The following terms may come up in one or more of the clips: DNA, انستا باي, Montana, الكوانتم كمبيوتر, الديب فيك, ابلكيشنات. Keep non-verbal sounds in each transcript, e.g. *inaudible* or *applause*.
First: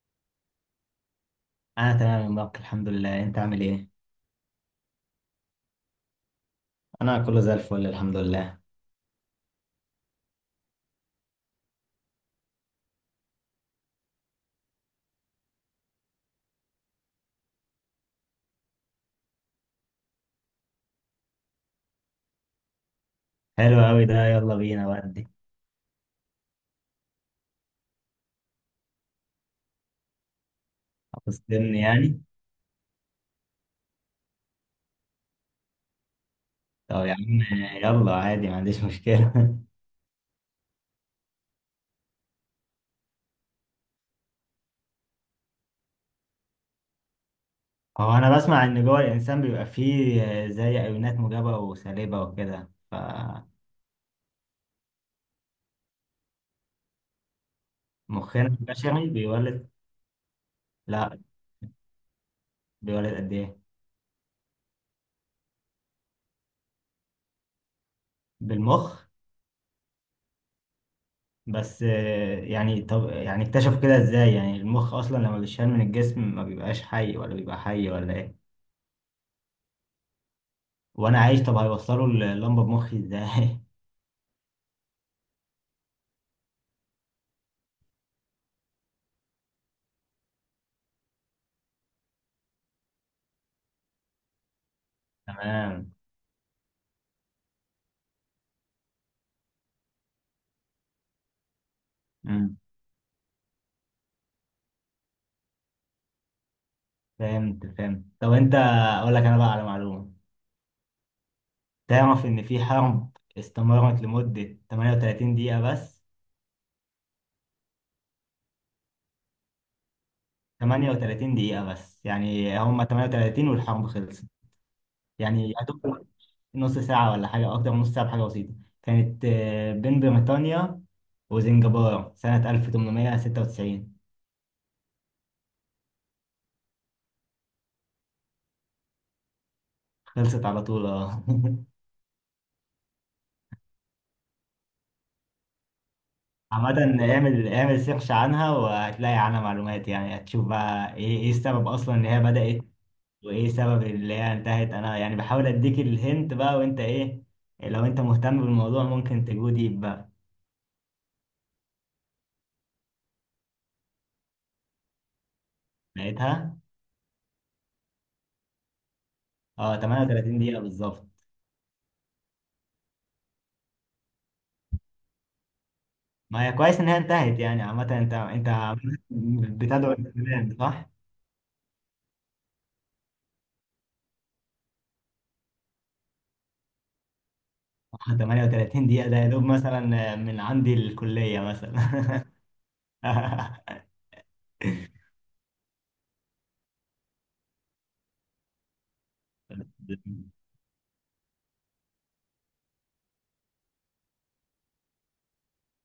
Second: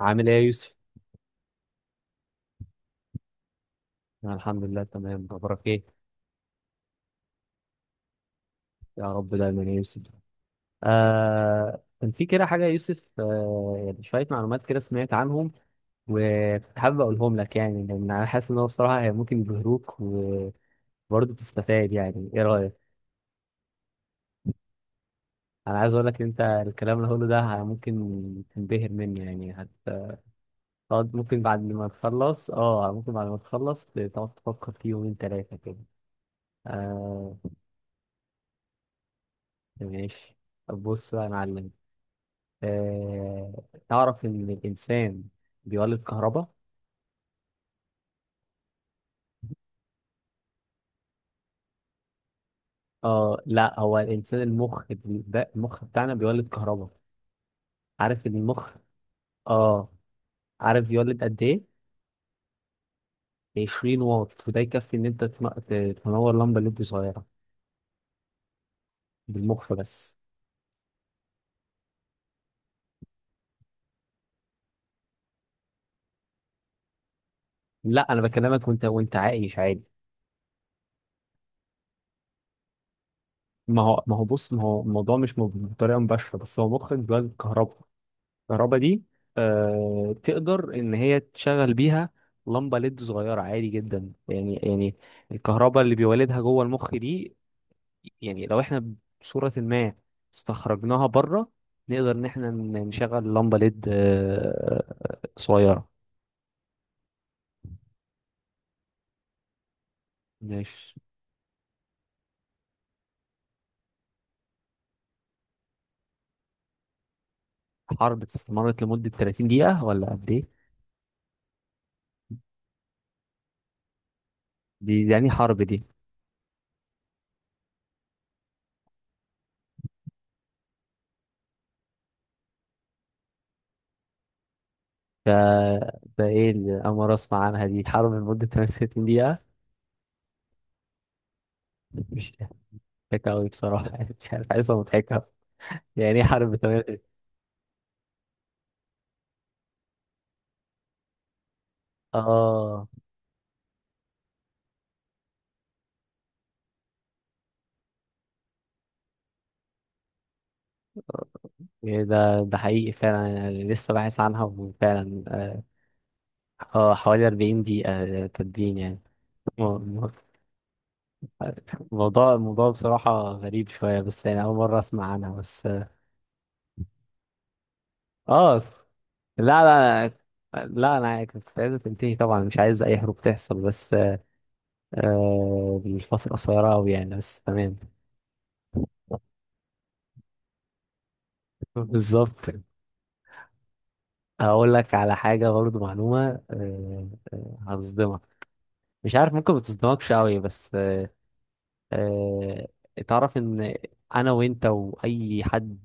عامل ايه يا يوسف؟ انا تمام يا مبارك، الحمد لله. انت عامل ايه؟ أنا الحمد لله تمام، اخبارك ايه؟ انا كله زي الفل الحمد لله. يا رب دايما يا يوسف. كان في كده حاجة يا يوسف، يعني شوية معلومات كده سمعت عنهم وكنت حابب اقولهم لك، يعني لان انا حاسس ان هو الصراحة هي ممكن يبهروك وبرضه تستفاد. يعني ايه رأيك؟ حلو قوي ده، يلا بينا ودي. انا عايز اقول لك ان انت الكلام اللي هقوله ده ممكن تنبهر منه، يعني هتقعد هتصدمني يعني؟ ممكن بعد ما تخلص تقعد تفكر فيه يومين ثلاثة كده. طب يا آه. عم، يلا عادي ما عنديش مشكله. *laughs* ماشي. طب بص بقى يا معلم. آه، تعرف إن الإنسان بيولد كهرباء؟ هو انا بسمع ان جوه الانسان بيبقى فيه زي ايونات موجبه وسالبه وكده، آه، فمخنا لا، هو الإنسان المخ بي- ده المخ بتاعنا بيولد كهرباء. عارف إن المخ البشري بيولد. آه عارف لا، بيولد قد إيه؟ بيولد قد ايه؟ 20 واط، وده يكفي إن أنت تنور لمبة ليد صغيرة. بالمخ. بالمخ بس. بس يعني طب يعني اكتشفوا كده ازاي؟ يعني المخ اصلا لما بيتشال من الجسم ما بيبقاش حي، ولا بيبقى حي لا، ولا أنا ايه؟ بكلمك وأنت عايش عادي. وانا عايش؟ طب هيوصلوا اللمبه بمخي ازاي؟ *laughs* ما هو بص، ما هو الموضوع مش بطريقة مباشرة، بس هو مخك بيولد كهرباء. الكهرباء دي تقدر ان هي تشغل بيها لمبه ليد صغيره عادي جدا، يعني الكهرباء تمام. اللي بيولدها جوه المخ دي، يعني لو احنا بصوره ما استخرجناها بره، نقدر ان احنا امم نشغل لمبه ليد صغيره. فهمت فهمت. طب انت اقول لك انا بقى على معلومه. مش تعرف ان في حرب استمرت لمده 38 دقيقه بس؟ حرب استمرت لمده 30 دقيقه ولا قد ايه؟ 38 دقيقه بس، يعني هم 38 والحرب خلصت. دي يعني يعني حرب يا دي. دوب نص ساعه ولا حاجه، او اكتر من نص ساعه بحاجه بسيطه. كانت بين بريطانيا وزنجبار سنه 1896. ده ده ايه اللي انا أول مرة اسمع عنها دي؟ حرب لمده 30 دقيقه؟ خلصت على طول اه. *laughs* مش مضحكة أوي بصراحة *laughs* مش عارف، عايزة مضحكة يعني. ايه حرب عامة، 98؟ اعمل سيرش عنها وهتلاقي عنها معلومات، يعني هتشوف بقى ايه ايه السبب اصلا ان هي بدأت اه، وايه سبب اللي هي انتهت. انا يعني بحاول اديك الهنت بقى، وانت ايه، لو انت مهتم بالموضوع ممكن تجو ديب بقى. إيه ده حقيقي فعلا، يعني لسه باحث عنها وفعلا اه. لقيتها. آه، حوالي 40 دقيقة. آه، تدوين يعني. اه مو- مو- 38 دقيقة بالظبط. الموضوع بصراحة غريب شوية، بس يعني أول مرة أسمع عنها بس ما هي كويس ان هي انتهت يعني. عامة انت انت آه، لا، بتدعو للسلام لا، صح؟ لا، أنا كنت عايزة تنتهي طبعا، مش عايز أي حروب تحصل، بس آه الفترة قصيرة أوي يعني، بس تمام. 38 دقيقة ده يا دوب مثلا من عندي الكلية *laughs* مثلا. بالظبط. *laughs* هقول لك على حاجة برضه، معلومة، هتصدمك. مش عارف، ممكن ما تصدمكش قوي، بس آه. تعرف ان انا وانت واي حد،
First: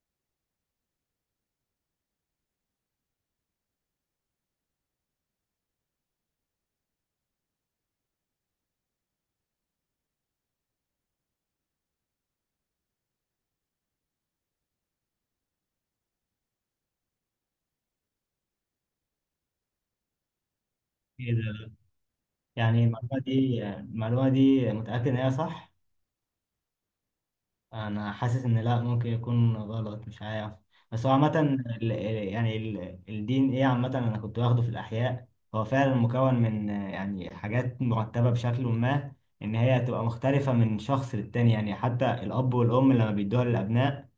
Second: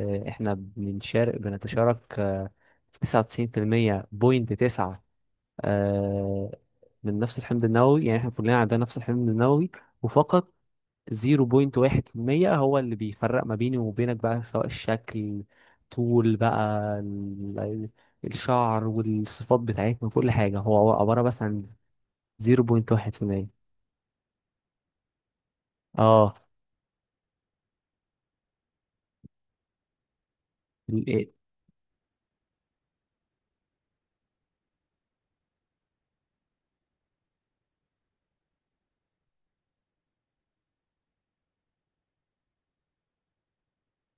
احنا بنتشارك في 99% بوينت 9 آه من نفس الحمض النووي. يعني احنا كلنا عندنا نفس الحمض النووي، وفقط 0.1% هو اللي بيفرق ما بيني وبينك، بقى سواء الشكل، طول بقى، ال- الشعر والصفات بتاعتنا وكل حاجة هو عبارة ايه بس عن ده يعني؟ المعلومة 0.1%. دي المعلومة دي متأكد ان هي صح؟ اه. انا حاسس ان لا، ممكن يكون غلط مش عارف. بس هو عامه يعني الدي ان ايه عامه انا كنت واخده في الاحياء. هو فعلا مكون من يعني حاجات مرتبه بشكل ما، ان هي هتبقى مختلفه من شخص للتاني. يعني حتى الاب والام لما بيدوها للابناء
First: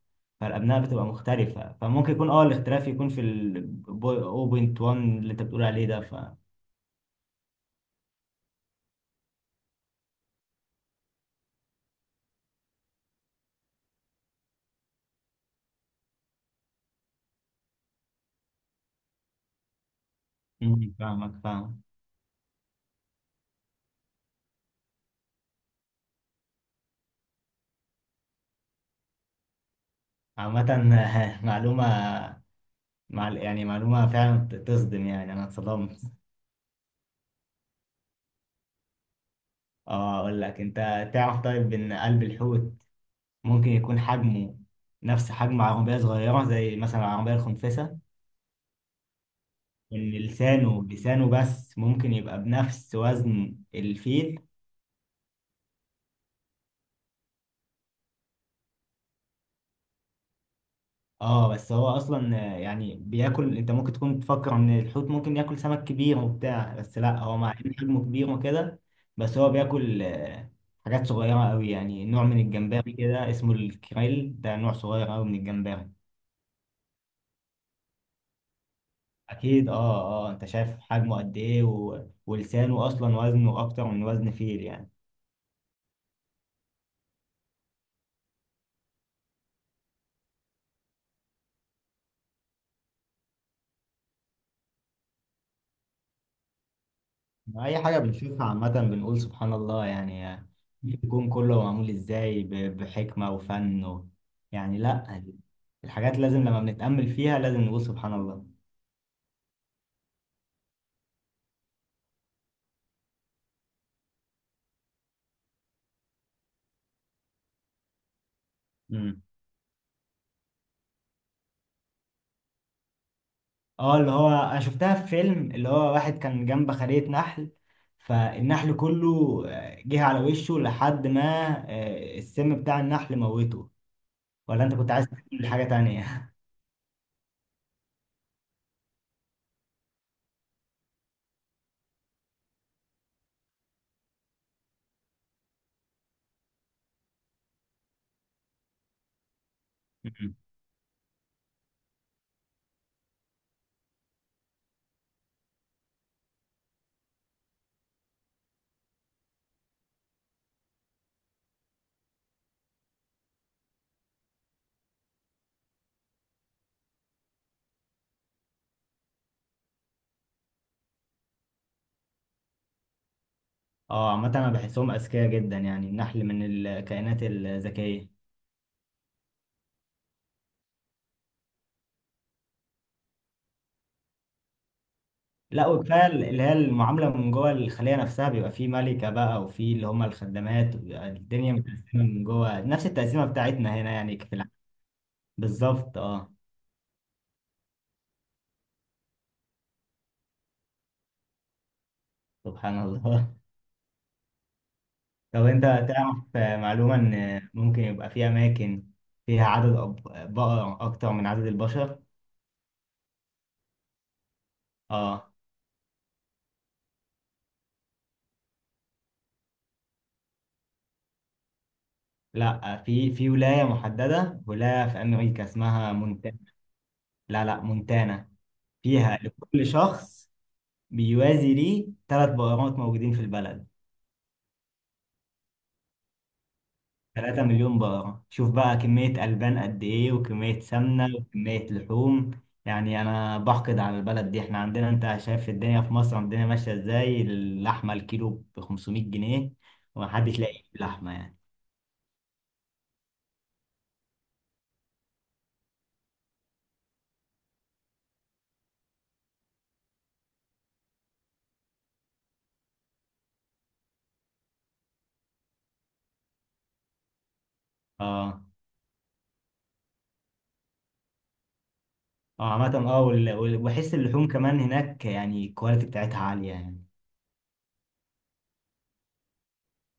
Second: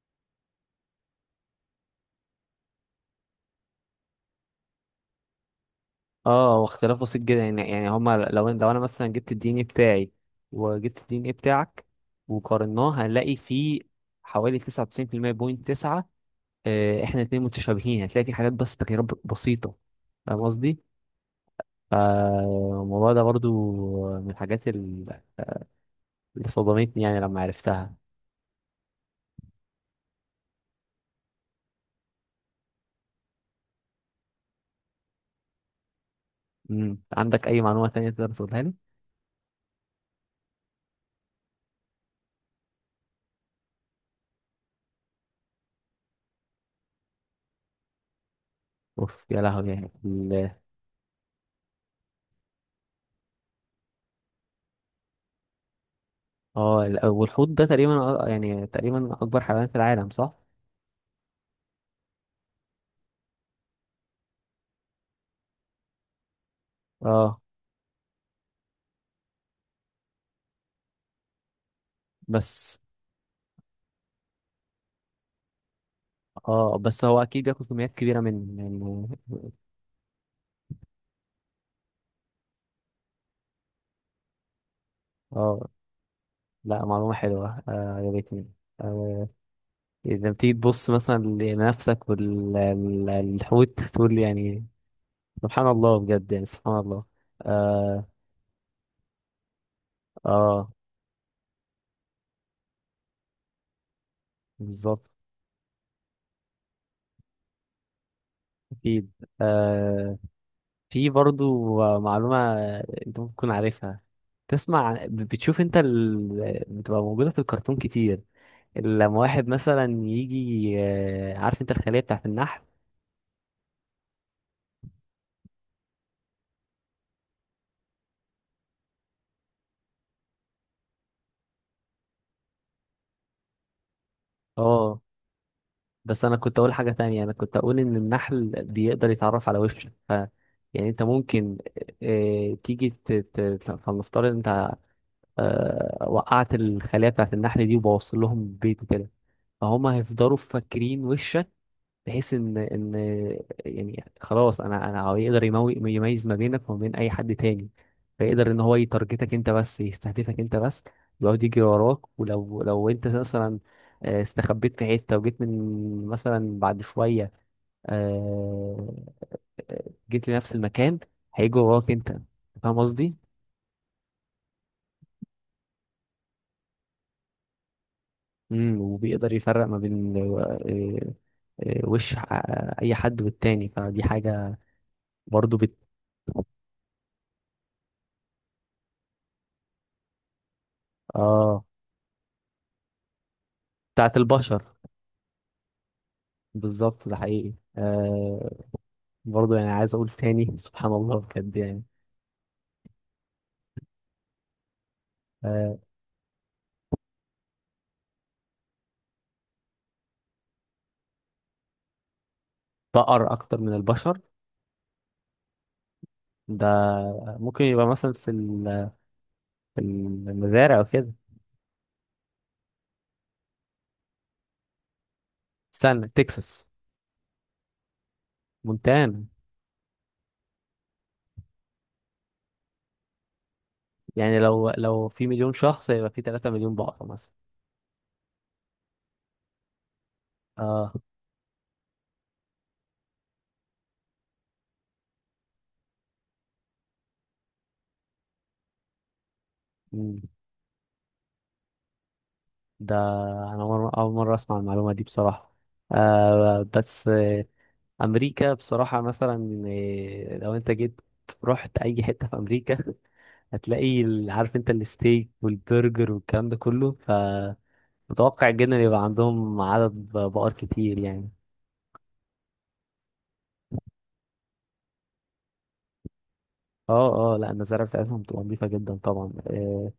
فالابناء بتبقى مختلفه، فممكن يكون اه الاختلاف يكون في ال 0.1 اللي انت بتقول عليه ده، ف اه، واختلاف بسيط جدا، يعني هما لو انا مثلا جبت الدي ان ايه بتاعي وجبت الدي ان ايه بتاعك وقارناه، هنلاقي فيه حوالي 99% بوينت 9 احنا الاتنين متشابهين، هتلاقي في حاجات بس تغييرات بسيطة. فاهم قصدي؟ فاهمك فاهم. فالموضوع ده برضو من الحاجات اللي صدمتني يعني لما عرفتها. عامه *laughs* معلومه، مع يعني معلومه فعلا تصدم، يعني انا اتصدمت. مم. عندك أي معلومة تانية تقدر تقولها لي؟ اه اقول لك انت. تعرف طيب ان قلب الحوت ممكن يكون حجمه نفس حجم عربية صغيرة زي مثلا العربية الخنفسة؟ اوف يا لهوي، يعني ان لسانه، لسانه بس ممكن يبقى بنفس وزن الفيل. اه، والحوت ده تقريبا يعني تقريبا أكبر حيوان في العالم، صح؟ اه بس هو اصلا يعني بياكل، انت ممكن تكون تفكر ان الحوت ممكن ياكل سمك كبير وبتاع، بس لا، هو اه، مع ان حجمه كبير وكده بس هو بياكل حاجات صغيرة قوي، يعني نوع من بس. الجمبري كده اسمه الكريل، ده نوع صغير قوي من الجمبري. اه، بس هو اكيد بياكل كميات كبيره من، يعني. اكيد اه. اه انت شايف حجمه قد ايه، و... ولسانه اصلا وزنه اكتر من وزن فيل يعني. اه، لا، معلومه حلوه آه، عجبتني. آه، اذا بتيجي تبص مثلا لنفسك والحوت، تقول يعني سبحان الله بجد، يعني سبحان الله. اي حاجه اه. بنشوفها عامه بنقول سبحان الله يعني. اه، الكون كله معمول ازاي ب... بحكمه وفن، و... يعني بالظبط. لا، الحاجات لازم لما بنتامل فيها لازم نقول سبحان الله. اكيد. آه، في برضو معلومه انت ممكن تكون عارفها. بتشوف انت ال، بتبقى موجوده في الكرتون كتير. لما امم واحد مثلا يجي آه، عارف انت الخليه بتاعت النحل؟ اه اللي هو انا شفتها في فيلم، اللي هو واحد كان جنب خلية نحل فالنحل كله جه على وشه لحد ما السم بتاع النحل موته. ولا انت كنت اه، عايز تقول حاجه بس تانية؟ انا *laughs* كنت اقول حاجه تانية، انا كنت اقول ان النحل بيقدر يتعرف على وشك، ف يعني انت ممكن آه، فلنفترض انت آه، وقعت الخليه بتاعت النحل دي وبوصل لهم بيت وكده، فهم مم. هيفضلوا فاكرين وشك، بحيث ان يعني خلاص، انا هو يقدر يميز ما بينك وما بين اي حد تاني، فيقدر ان هو يتارجتك انت بس، يستهدفك انت بس، يقعد يجري وراك، ولو انت مثلا آه، استخبيت في حته وجيت من مثلا بعد شويه، آه، جيت لنفس المكان، هيجي وراك انت. فاهم قصدي؟ اه عامة انا بحسهم اذكياء جدا يعني، النحل من الكائنات الذكية. وبيقدر يفرق ما بين آه، آه، وش آه، اي حد والتاني، فدي حاجه برضو لا بت. وكفاية اللي هي المعاملة من جوه الخلية نفسها، بيبقى فيه ملكة بقى وفيه اللي هم الخدامات، وبيبقى الدنيا اه. متقسمة من جوه نفس التقسيمة بتاعتنا هنا بتاعت يعني في البشر. بالظبط اه. بالظبط، ده حقيقي آه، برضه يعني عايز اقول تاني سبحان الله بجد يعني. سبحان الله. *laughs* طب انت آه، تعرف معلومة ان ممكن يبقى في اماكن فيها عدد بقر اكتر من عدد البشر؟ بقر اكتر من البشر؟ اه. ده ممكن يبقى مثلا في في المزارع وكده. لا، في في ولاية محددة، ولاية في امريكا اسمها استنى، مونتانا. تكساس؟ لا لا، مونتانا. فيها مونتانا. لكل شخص بيوازي ليه ثلاث بقرات موجودين في البلد. يعني لو في مليون شخص يبقى في 3 مليون بقرة مثلا. 3 مليون بقرة، شوف بقى كمية ألبان قد إيه وكمية اه. سمنة وكمية لحوم. يعني أنا بحقد على البلد دي، إحنا عندنا أنت شايف الدنيا في مصر الدنيا ماشية إزاي، اللحمة الكيلو ب 500 جنيه مم. ومحدش لاقي لحمة يعني. ده انا اول مرة اسمع المعلومة دي بصراحة. آه، بس آه، امريكا بصراحة مثلا، آه، لو انت جيت رحت اي حتة في امريكا، هتلاقي عارف انت الستيك والبرجر والكلام ده كله، فمتوقع آه جدا يبقى عندهم عدد بقر كتير يعني. آه. عامة آه، وبحس اللحوم كمان هناك يعني الكواليتي بتاعتها عالية يعني. اه. اه، لا المزارع بتاعتهم بتبقى نظيفة جدا طبعا. أه.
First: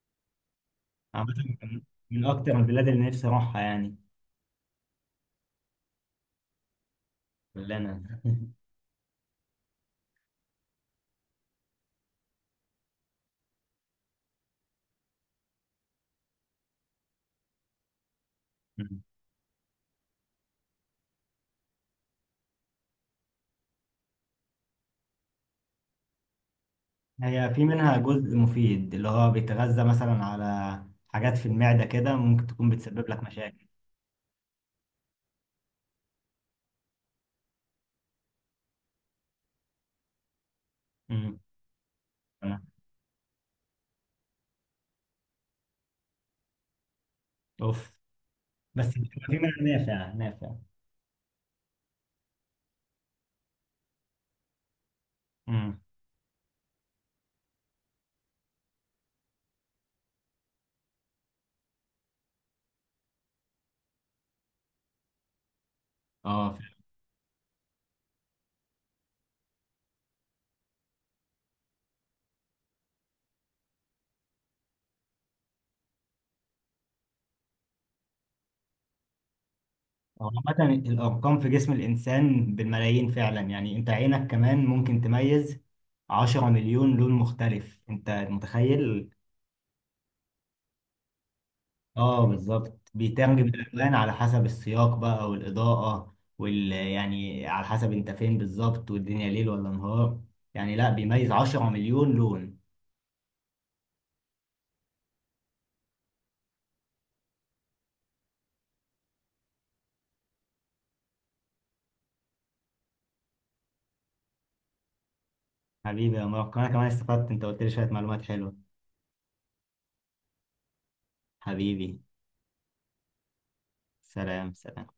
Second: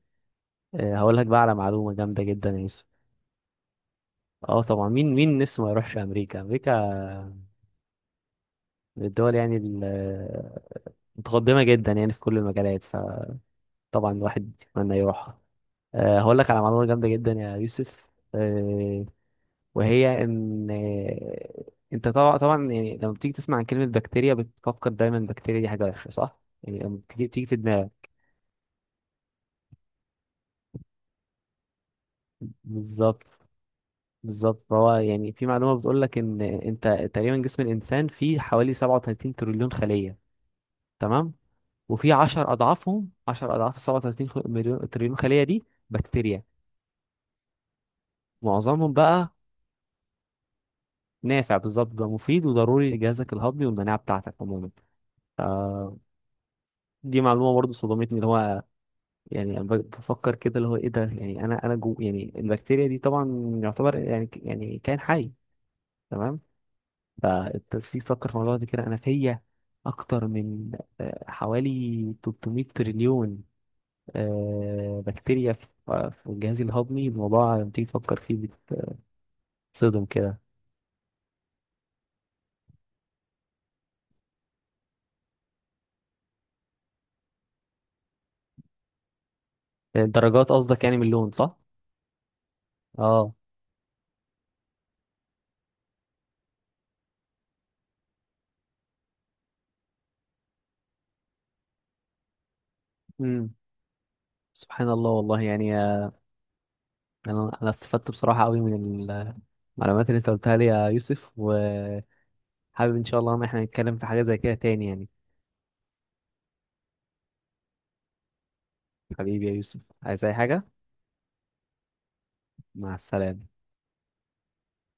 أه، هقول لك عامة بقى على من معلومة جامدة من جدا يا أكتر يوسف. البلاد اللي نفسي أروحها يعني. اه، طبعا، مين لسه ما يروحش امريكا؟ امريكا كلنا. من الدول يعني متقدمة جدا يعني في كل المجالات، فطبعا الواحد يتمنى يروحها. أه هقول لك على معلومة جامدة جدا يا يوسف. آه، *laughs* وهي ان انت طبعا، طبعا يعني لما بتيجي تسمع عن كلمة بكتيريا بتفكر دايما البكتيريا دي حاجة وحشة، صح؟ يعني لما بتيجي هي في في منها دماغك. جزء مفيد اللي هو بيتغذى مثلا على حاجات في المعدة كده، ممكن تكون بتسبب لك بالظبط. مشاكل. بالظبط، فهو يعني في معلومة بتقول لك ان انت تقريبا جسم الانسان فيه حوالي 37 تريليون خلية، تمام؟ امم وفي 10 تمام. 10 اضعاف ال 37 مليون تريليون خلية دي بكتيريا. اوف. بس معظمهم بتبقى بقى في منها نافع، نافع. نافع، بالظبط، بقى مفيد وضروري لجهازك الهضمي والمناعة بتاعتك عموما. امم دي معلومة برضه صدمتني، اللي هو يعني بفكر كده، اللي هو ايه ده؟ يعني انا جو، يعني البكتيريا دي طبعا يعتبر يعني يعني كائن حي. تمام. اه فعلا. فالتنسيق، فكر في الموضوع ده كده، انا فيا اكتر من آه، حوالي 300 تريليون آه، بكتيريا في آه، في الجهاز الهضمي. الموضوع لما تيجي تفكر فيه بتصدم هو كده. عامة الأرقام في جسم الإنسان بالملايين فعلا يعني. أنت عينك كمان ممكن تميز 10 مليون لون مختلف، أنت متخيل؟ الدرجات قصدك يعني من اللون، صح؟ اه بالظبط، اه. بيترجم الالوان على حسب السياق بقى والاضاءه، وال يعني على حسب انت فين بالظبط والدنيا ليل ولا نهار، يعني لا بيميز 10 مليون لون. امم. سبحان الله والله يعني، آه، انا استفدت بصراحة قوي من المعلومات اللي انت قلتها لي يا يوسف، و حابب ان شاء الله ان احنا نتكلم في حاجة زي كده تاني يعني. حبيبي يا مارك، انا كمان استفدت، انت قلت لي شويه معلومات حلوه. حبيبي يا يوسف، عايز اي حاجة؟ حبيبي. مع السلامة. سلام سلام.